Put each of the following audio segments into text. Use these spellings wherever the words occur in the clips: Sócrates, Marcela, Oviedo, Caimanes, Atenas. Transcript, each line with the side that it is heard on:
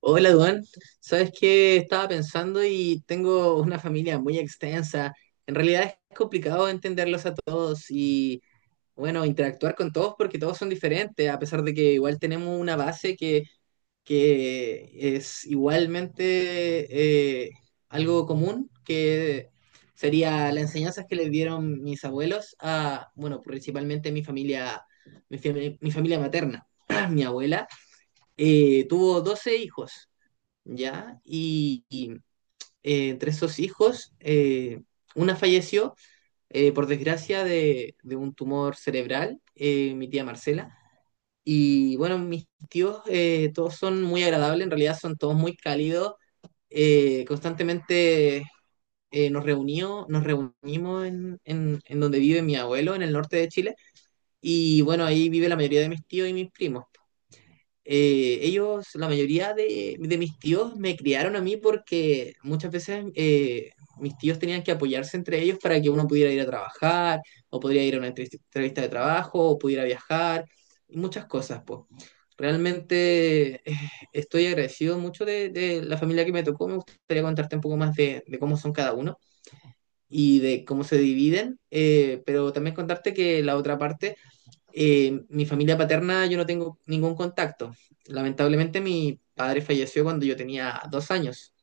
right: Hola, Duan. Sabes que estaba pensando y tengo una familia muy extensa. En realidad es complicado entenderlos a todos y, bueno, interactuar con todos porque todos son diferentes, a pesar de que igual tenemos una base que es igualmente algo común, que sería las enseñanzas que les dieron mis abuelos a, bueno, principalmente mi familia, mi familia materna. Mi abuela tuvo 12 hijos. ¿Ya? Y entre esos hijos, una falleció, por desgracia, de un tumor cerebral, mi tía Marcela. Y bueno, mis tíos todos son muy agradables, en realidad son todos muy cálidos. Constantemente nos reunimos en donde vive mi abuelo, en el norte de Chile. Y bueno, ahí vive la mayoría de mis tíos y mis primos. Ellos, la mayoría de mis tíos, me criaron a mí porque muchas veces mis tíos tenían que apoyarse entre ellos para que uno pudiera ir a trabajar, o podría ir a una entrevista de trabajo, o pudiera viajar, y muchas cosas, pues. Realmente estoy agradecido mucho de la familia que me tocó. Me gustaría contarte un poco más de cómo son cada uno y de cómo se dividen, pero también contarte que la otra parte, mi familia paterna, yo no tengo ningún contacto. Lamentablemente mi padre falleció cuando yo tenía 2 años.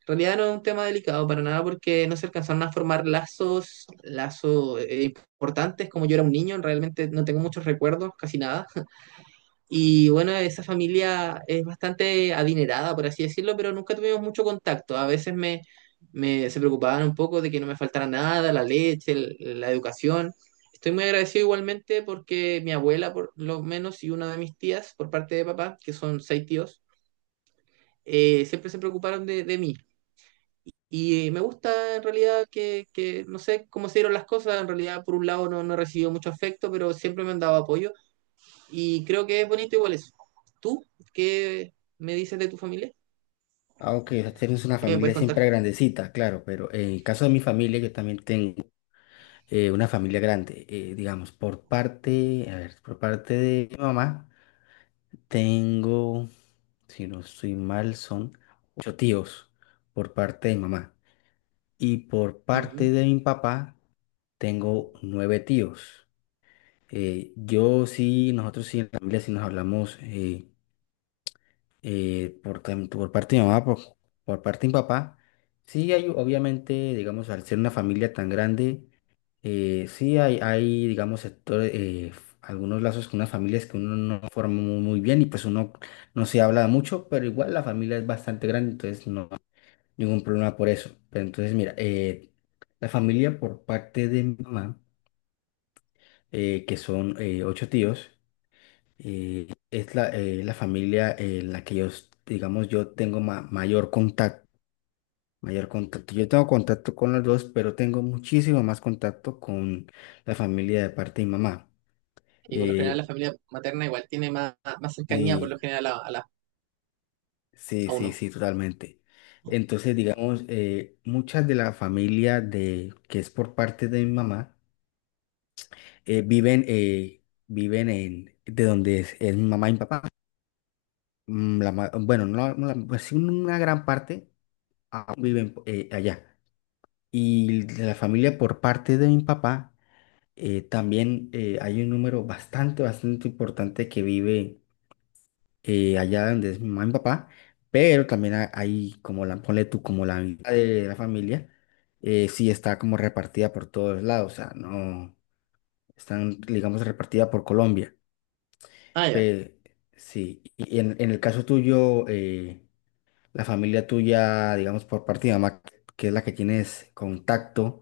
right: En realidad no es un tema delicado para nada porque no se alcanzaron a formar lazos importantes. Como yo era un niño, realmente no tengo muchos recuerdos, casi nada. Y bueno, esa familia es bastante adinerada, por así decirlo, pero nunca tuvimos mucho contacto. A veces me se preocupaban un poco de que no me faltara nada, la leche, la educación. Estoy muy agradecido igualmente porque mi abuela, por lo menos, y una de mis tías, por parte de papá, que son seis tíos, siempre se preocuparon de mí. Y me gusta en realidad que, no sé cómo se dieron las cosas. En realidad, por un lado no he recibido mucho afecto, pero siempre me han dado apoyo, y creo que es bonito igual eso. ¿Tú qué me dices de tu familia?
left: Aunque tenemos una
right: ¿Qué me
left: familia
right: puedes
left: siempre
right: contar?
left: grandecita, claro, pero en el caso de mi familia, yo también tengo una familia grande. Digamos, por parte, a ver, por parte de mi mamá, tengo, si no estoy mal, son ocho tíos por parte de mi mamá. Y por parte
right: Ujú.
left: de mi papá, tengo nueve tíos. Yo sí, nosotros sí, en la familia sí nos hablamos. Por, por parte de mi mamá, por parte de mi papá, sí hay, obviamente, digamos, al ser una familia tan grande, sí hay, digamos, sectores, algunos lazos con unas familias que uno no forma muy, muy bien y pues uno no se habla mucho, pero igual la familia es bastante grande, entonces no hay ningún problema por eso. Pero entonces, mira, la familia por parte de mi mamá, que son ocho tíos, es la familia en la que digamos, yo tengo mayor contacto, mayor contacto. Yo tengo contacto con los dos, pero tengo muchísimo más contacto con la familia de parte de mi mamá.
right: Y por lo general
left: Eh,
right: la familia materna igual tiene más, más cercanía por lo
left: sí,
right: general a
left: sí,
right: a
left: sí,
right: uno.
left: sí, totalmente. Entonces, digamos, muchas de la familia de, que es por parte de mi mamá, eh, viven, eh, viven en, de donde es mi mamá y mi papá. Mm, bueno, no, no la- pues sí, una gran parte. Viven allá. Y de la familia por parte de mi papá, también hay un número bastante, bastante importante que vive allá donde es mi mamá y mi papá, pero también hay como la, ponle tú, como la mitad de la familia, sí está como repartida por todos lados, o sea, no, están, digamos, repartida por Colombia.
right: Ah, ya.
left: Pe- sí, y en el caso tuyo, la familia tuya, digamos, por parte de mamá, que es la que tienes contacto,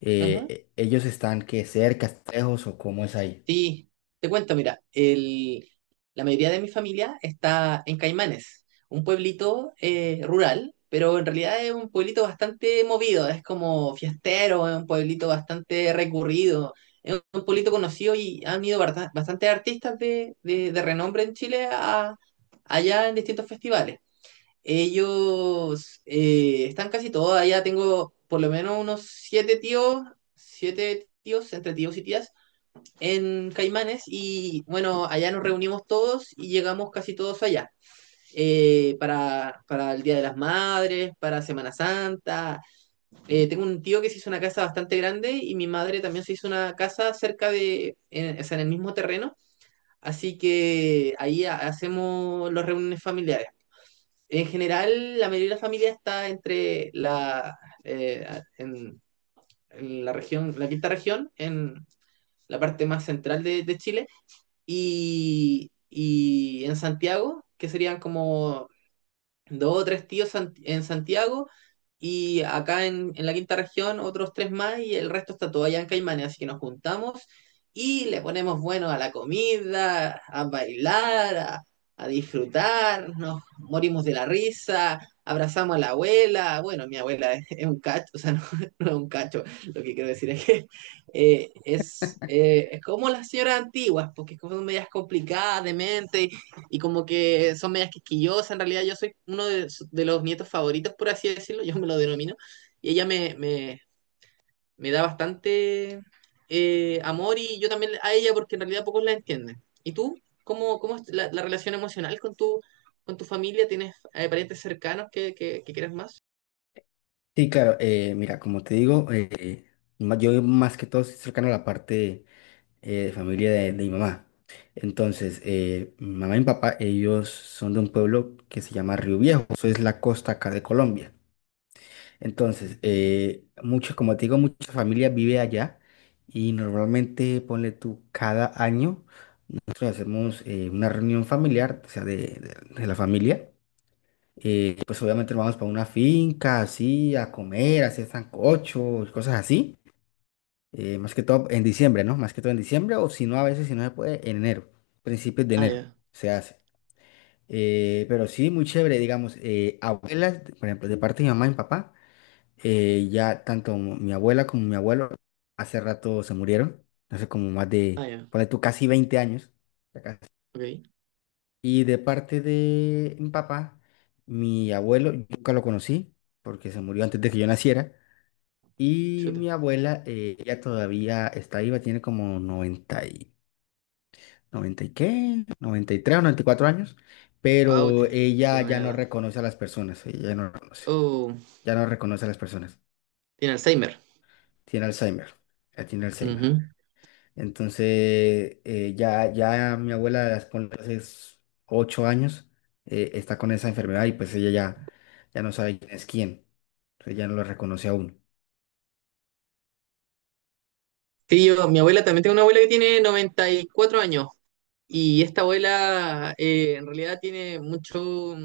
right: Ajá.
left: ellos están que cerca, lejos o cómo es ahí.
right: Sí, te cuento, mira, la mayoría de mi familia está en Caimanes, un pueblito rural, pero en realidad es un pueblito bastante movido, es como fiestero, es un pueblito bastante recurrido, es un pueblito conocido, y han ido bastantes artistas de renombre en Chile allá, en distintos festivales. Ellos están casi todos allá. Tengo por lo menos unos siete tíos, entre tíos y tías en Caimanes, y bueno, allá nos reunimos todos y llegamos casi todos allá. Para el Día de las Madres, para Semana Santa. Tengo un tío que se hizo una casa bastante grande, y mi madre también se hizo una casa cerca de, en, o sea, en el mismo terreno. Así que ahí hacemos las reuniones familiares. En general, la mayoría de la familia está entre eh, en, en la región, la quinta región, en la parte más central de Chile, y en Santiago, que serían como dos o tres tíos en Santiago, y acá en, la quinta región, otros tres más, y el resto está todo allá en Caimanes. Así que nos juntamos y le ponemos bueno a la comida, a bailar, a disfrutar, nos morimos de la risa, abrazamos a la abuela. Bueno, mi abuela es un cacho. O sea, no, no es un cacho, lo que quiero decir es que es como las señoras antiguas, porque son medias complicadas de mente y como que son medias quisquillosas. En realidad, yo soy uno de los nietos favoritos, por así decirlo, yo me lo denomino, y ella me da bastante amor, y yo también a ella, porque en realidad pocos la entienden. ¿Y tú? ¿Cómo es la relación emocional con tu familia? ¿Tienes parientes cercanos que quieras más?
left: Sí, claro, mira, como te digo, yo más que todo estoy cercano a la parte de familia de mi mamá. Entonces, mi mamá y mi papá, ellos son de un pueblo que se llama Río Viejo, eso es la costa acá de Colombia. Entonces, mucho, como te digo, mucha familia vive allá y normalmente, ponle tú, cada año nosotros hacemos una reunión familiar, o sea, de la familia. Pues obviamente nos vamos para una finca, así, a comer, a hacer sancocho, cosas así. Más que todo en diciembre, ¿no? Más que todo en diciembre, o si no, a veces, si no se puede, en enero, principios de
right: Ah,
left: enero
right: ya.
left: se hace. Pero sí, muy chévere, digamos, abuelas, por ejemplo, de parte de mi mamá y mi papá, ya tanto mi abuela como mi abuelo hace rato se murieron, hace como más
right: Ah,
left: de,
right: ya.
left: ponle tú, casi 20 años,
right: Ok.
left: y de parte de mi papá, mi abuelo, yo nunca lo conocí porque se murió antes de que yo naciera. Y
right: Chuta.
left: mi abuela, ella todavía está viva, tiene como 90 y, 90 y qué, 93 o 94 años,
right: Wow,
left: pero
right: tiene,
left: ella
right: tiene
left: ya
right: buena
left: no
right: edad.
left: reconoce a las personas, ella no reconoce,
right: Oh,
left: ya no reconoce a las personas.
right: tiene Alzheimer.
left: Tiene Alzheimer, ya tiene Alzheimer.
right: Ujú.
left: Entonces, ya mi abuela, ponle, 8 años, está con esa enfermedad y pues ella ya, ya no sabe quién es quién. Entonces ya no lo reconoce aún.
right: Sí, mi abuela también, tengo una abuela que tiene 94 años. Y esta abuela en realidad tiene mucho,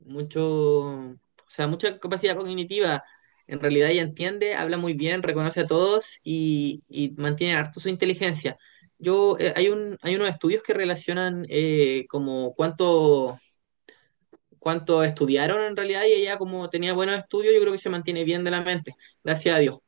right: mucho, o sea, mucha capacidad cognitiva. En realidad, ella entiende, habla muy bien, reconoce a todos, y mantiene harto su inteligencia. Hay unos estudios que relacionan como cuánto, estudiaron en realidad, y ella, como tenía buenos estudios, yo creo que se mantiene bien de la mente, gracias a Dios.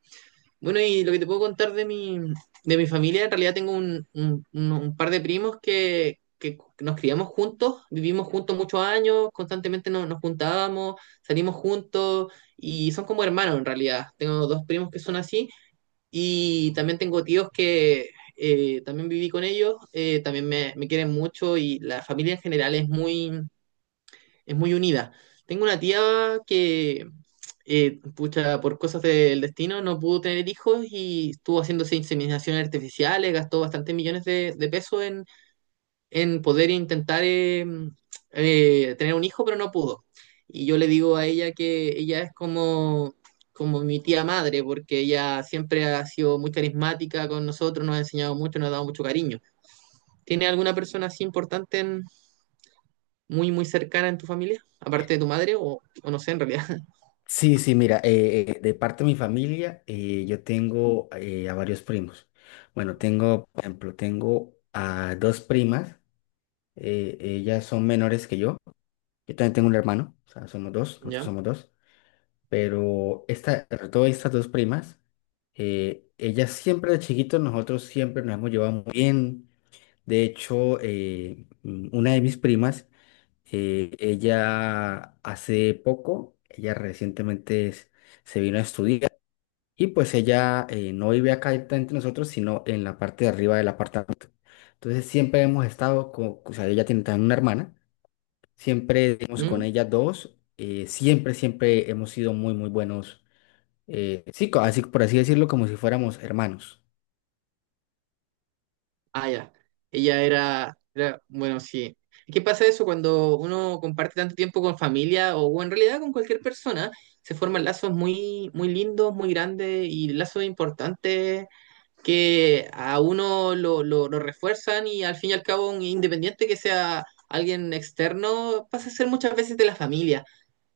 right: Bueno, y lo que te puedo contar de mi familia: en realidad tengo un par de primos que nos criamos juntos, vivimos juntos muchos años, constantemente nos juntábamos, salimos juntos, y son como hermanos en realidad. Tengo dos primos que son así, y también tengo tíos que también viví con ellos, también me quieren mucho, y la familia en general es muy, unida. Tengo una tía que, pucha, por cosas del destino no pudo tener hijos, y estuvo haciéndose inseminaciones artificiales, gastó bastantes millones de pesos en poder intentar tener un hijo, pero no pudo. Y yo le digo a ella que ella es como mi tía madre, porque ella siempre ha sido muy carismática con nosotros, nos ha enseñado mucho, nos ha dado mucho cariño. ¿Tiene alguna persona así importante muy, muy cercana en tu familia, aparte de tu madre, o no sé, en realidad?
left: Sí, sí, mira, de parte de mi familia, yo tengo a varios primos. Bueno, tengo, por ejemplo, tengo a dos primas, ellas son menores que yo. Yo también tengo un hermano, o sea, somos dos, nosotros
right: ¿Ya?
left: somos dos. Pero esta, sobre todo estas dos primas, ellas siempre de chiquitos, nosotros siempre nos hemos llevado muy bien. De hecho, una de mis primas, ella hace poco, ella recientemente se vino a estudiar y pues ella no vive acá directamente nosotros, sino en la parte de arriba del apartamento. Entonces siempre hemos estado con, o sea, ella tiene también una hermana, siempre hemos con
right: ¿Mm?
left: ella dos, siempre, siempre hemos sido muy, muy buenos así, por así decirlo, como si fuéramos hermanos.
right: Ah, ya. Ella era, bueno, sí. ¿Qué pasa eso cuando uno comparte tanto tiempo con familia o en realidad con cualquier persona? Se forman lazos muy, muy lindos, muy grandes, y lazos importantes que a uno lo refuerzan, y al fin y al cabo, un independiente que sea alguien externo, pasa a ser muchas veces de la familia.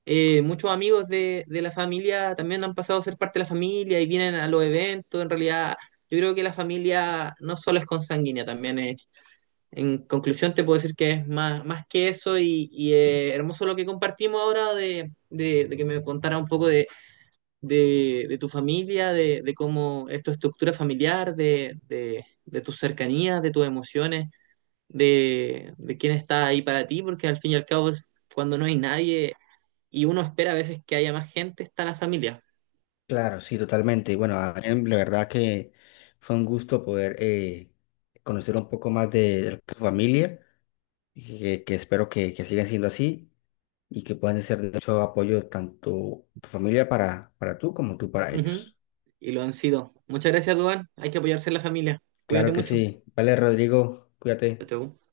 right: Muchos amigos de la familia también han pasado a ser parte de la familia y vienen a los eventos. En realidad, yo creo que la familia no solo es consanguínea, también en conclusión te puedo decir que es más, más que eso. Y hermoso lo que compartimos ahora, de que me contara un poco de tu familia, de cómo es tu estructura familiar, de tus cercanías, de tus emociones, de quién está ahí para ti, porque al fin y al cabo cuando no hay nadie, y uno espera a veces que haya más gente, está la familia.
left: Claro, sí, totalmente. Bueno, la verdad que fue un gusto poder conocer un poco más de tu familia, y que espero que sigan siendo así y que puedan ser de mucho apoyo tanto tu familia para tú como tú para
right: Ujú.
left: ellos.
right: Y lo han sido. Muchas gracias, Duan. Hay que apoyarse en la familia.
left: Claro
right: Cuídate
left: que
right: mucho.
left: sí. Vale, Rodrigo,
right: Chao,
left: cuídate.
right: chao.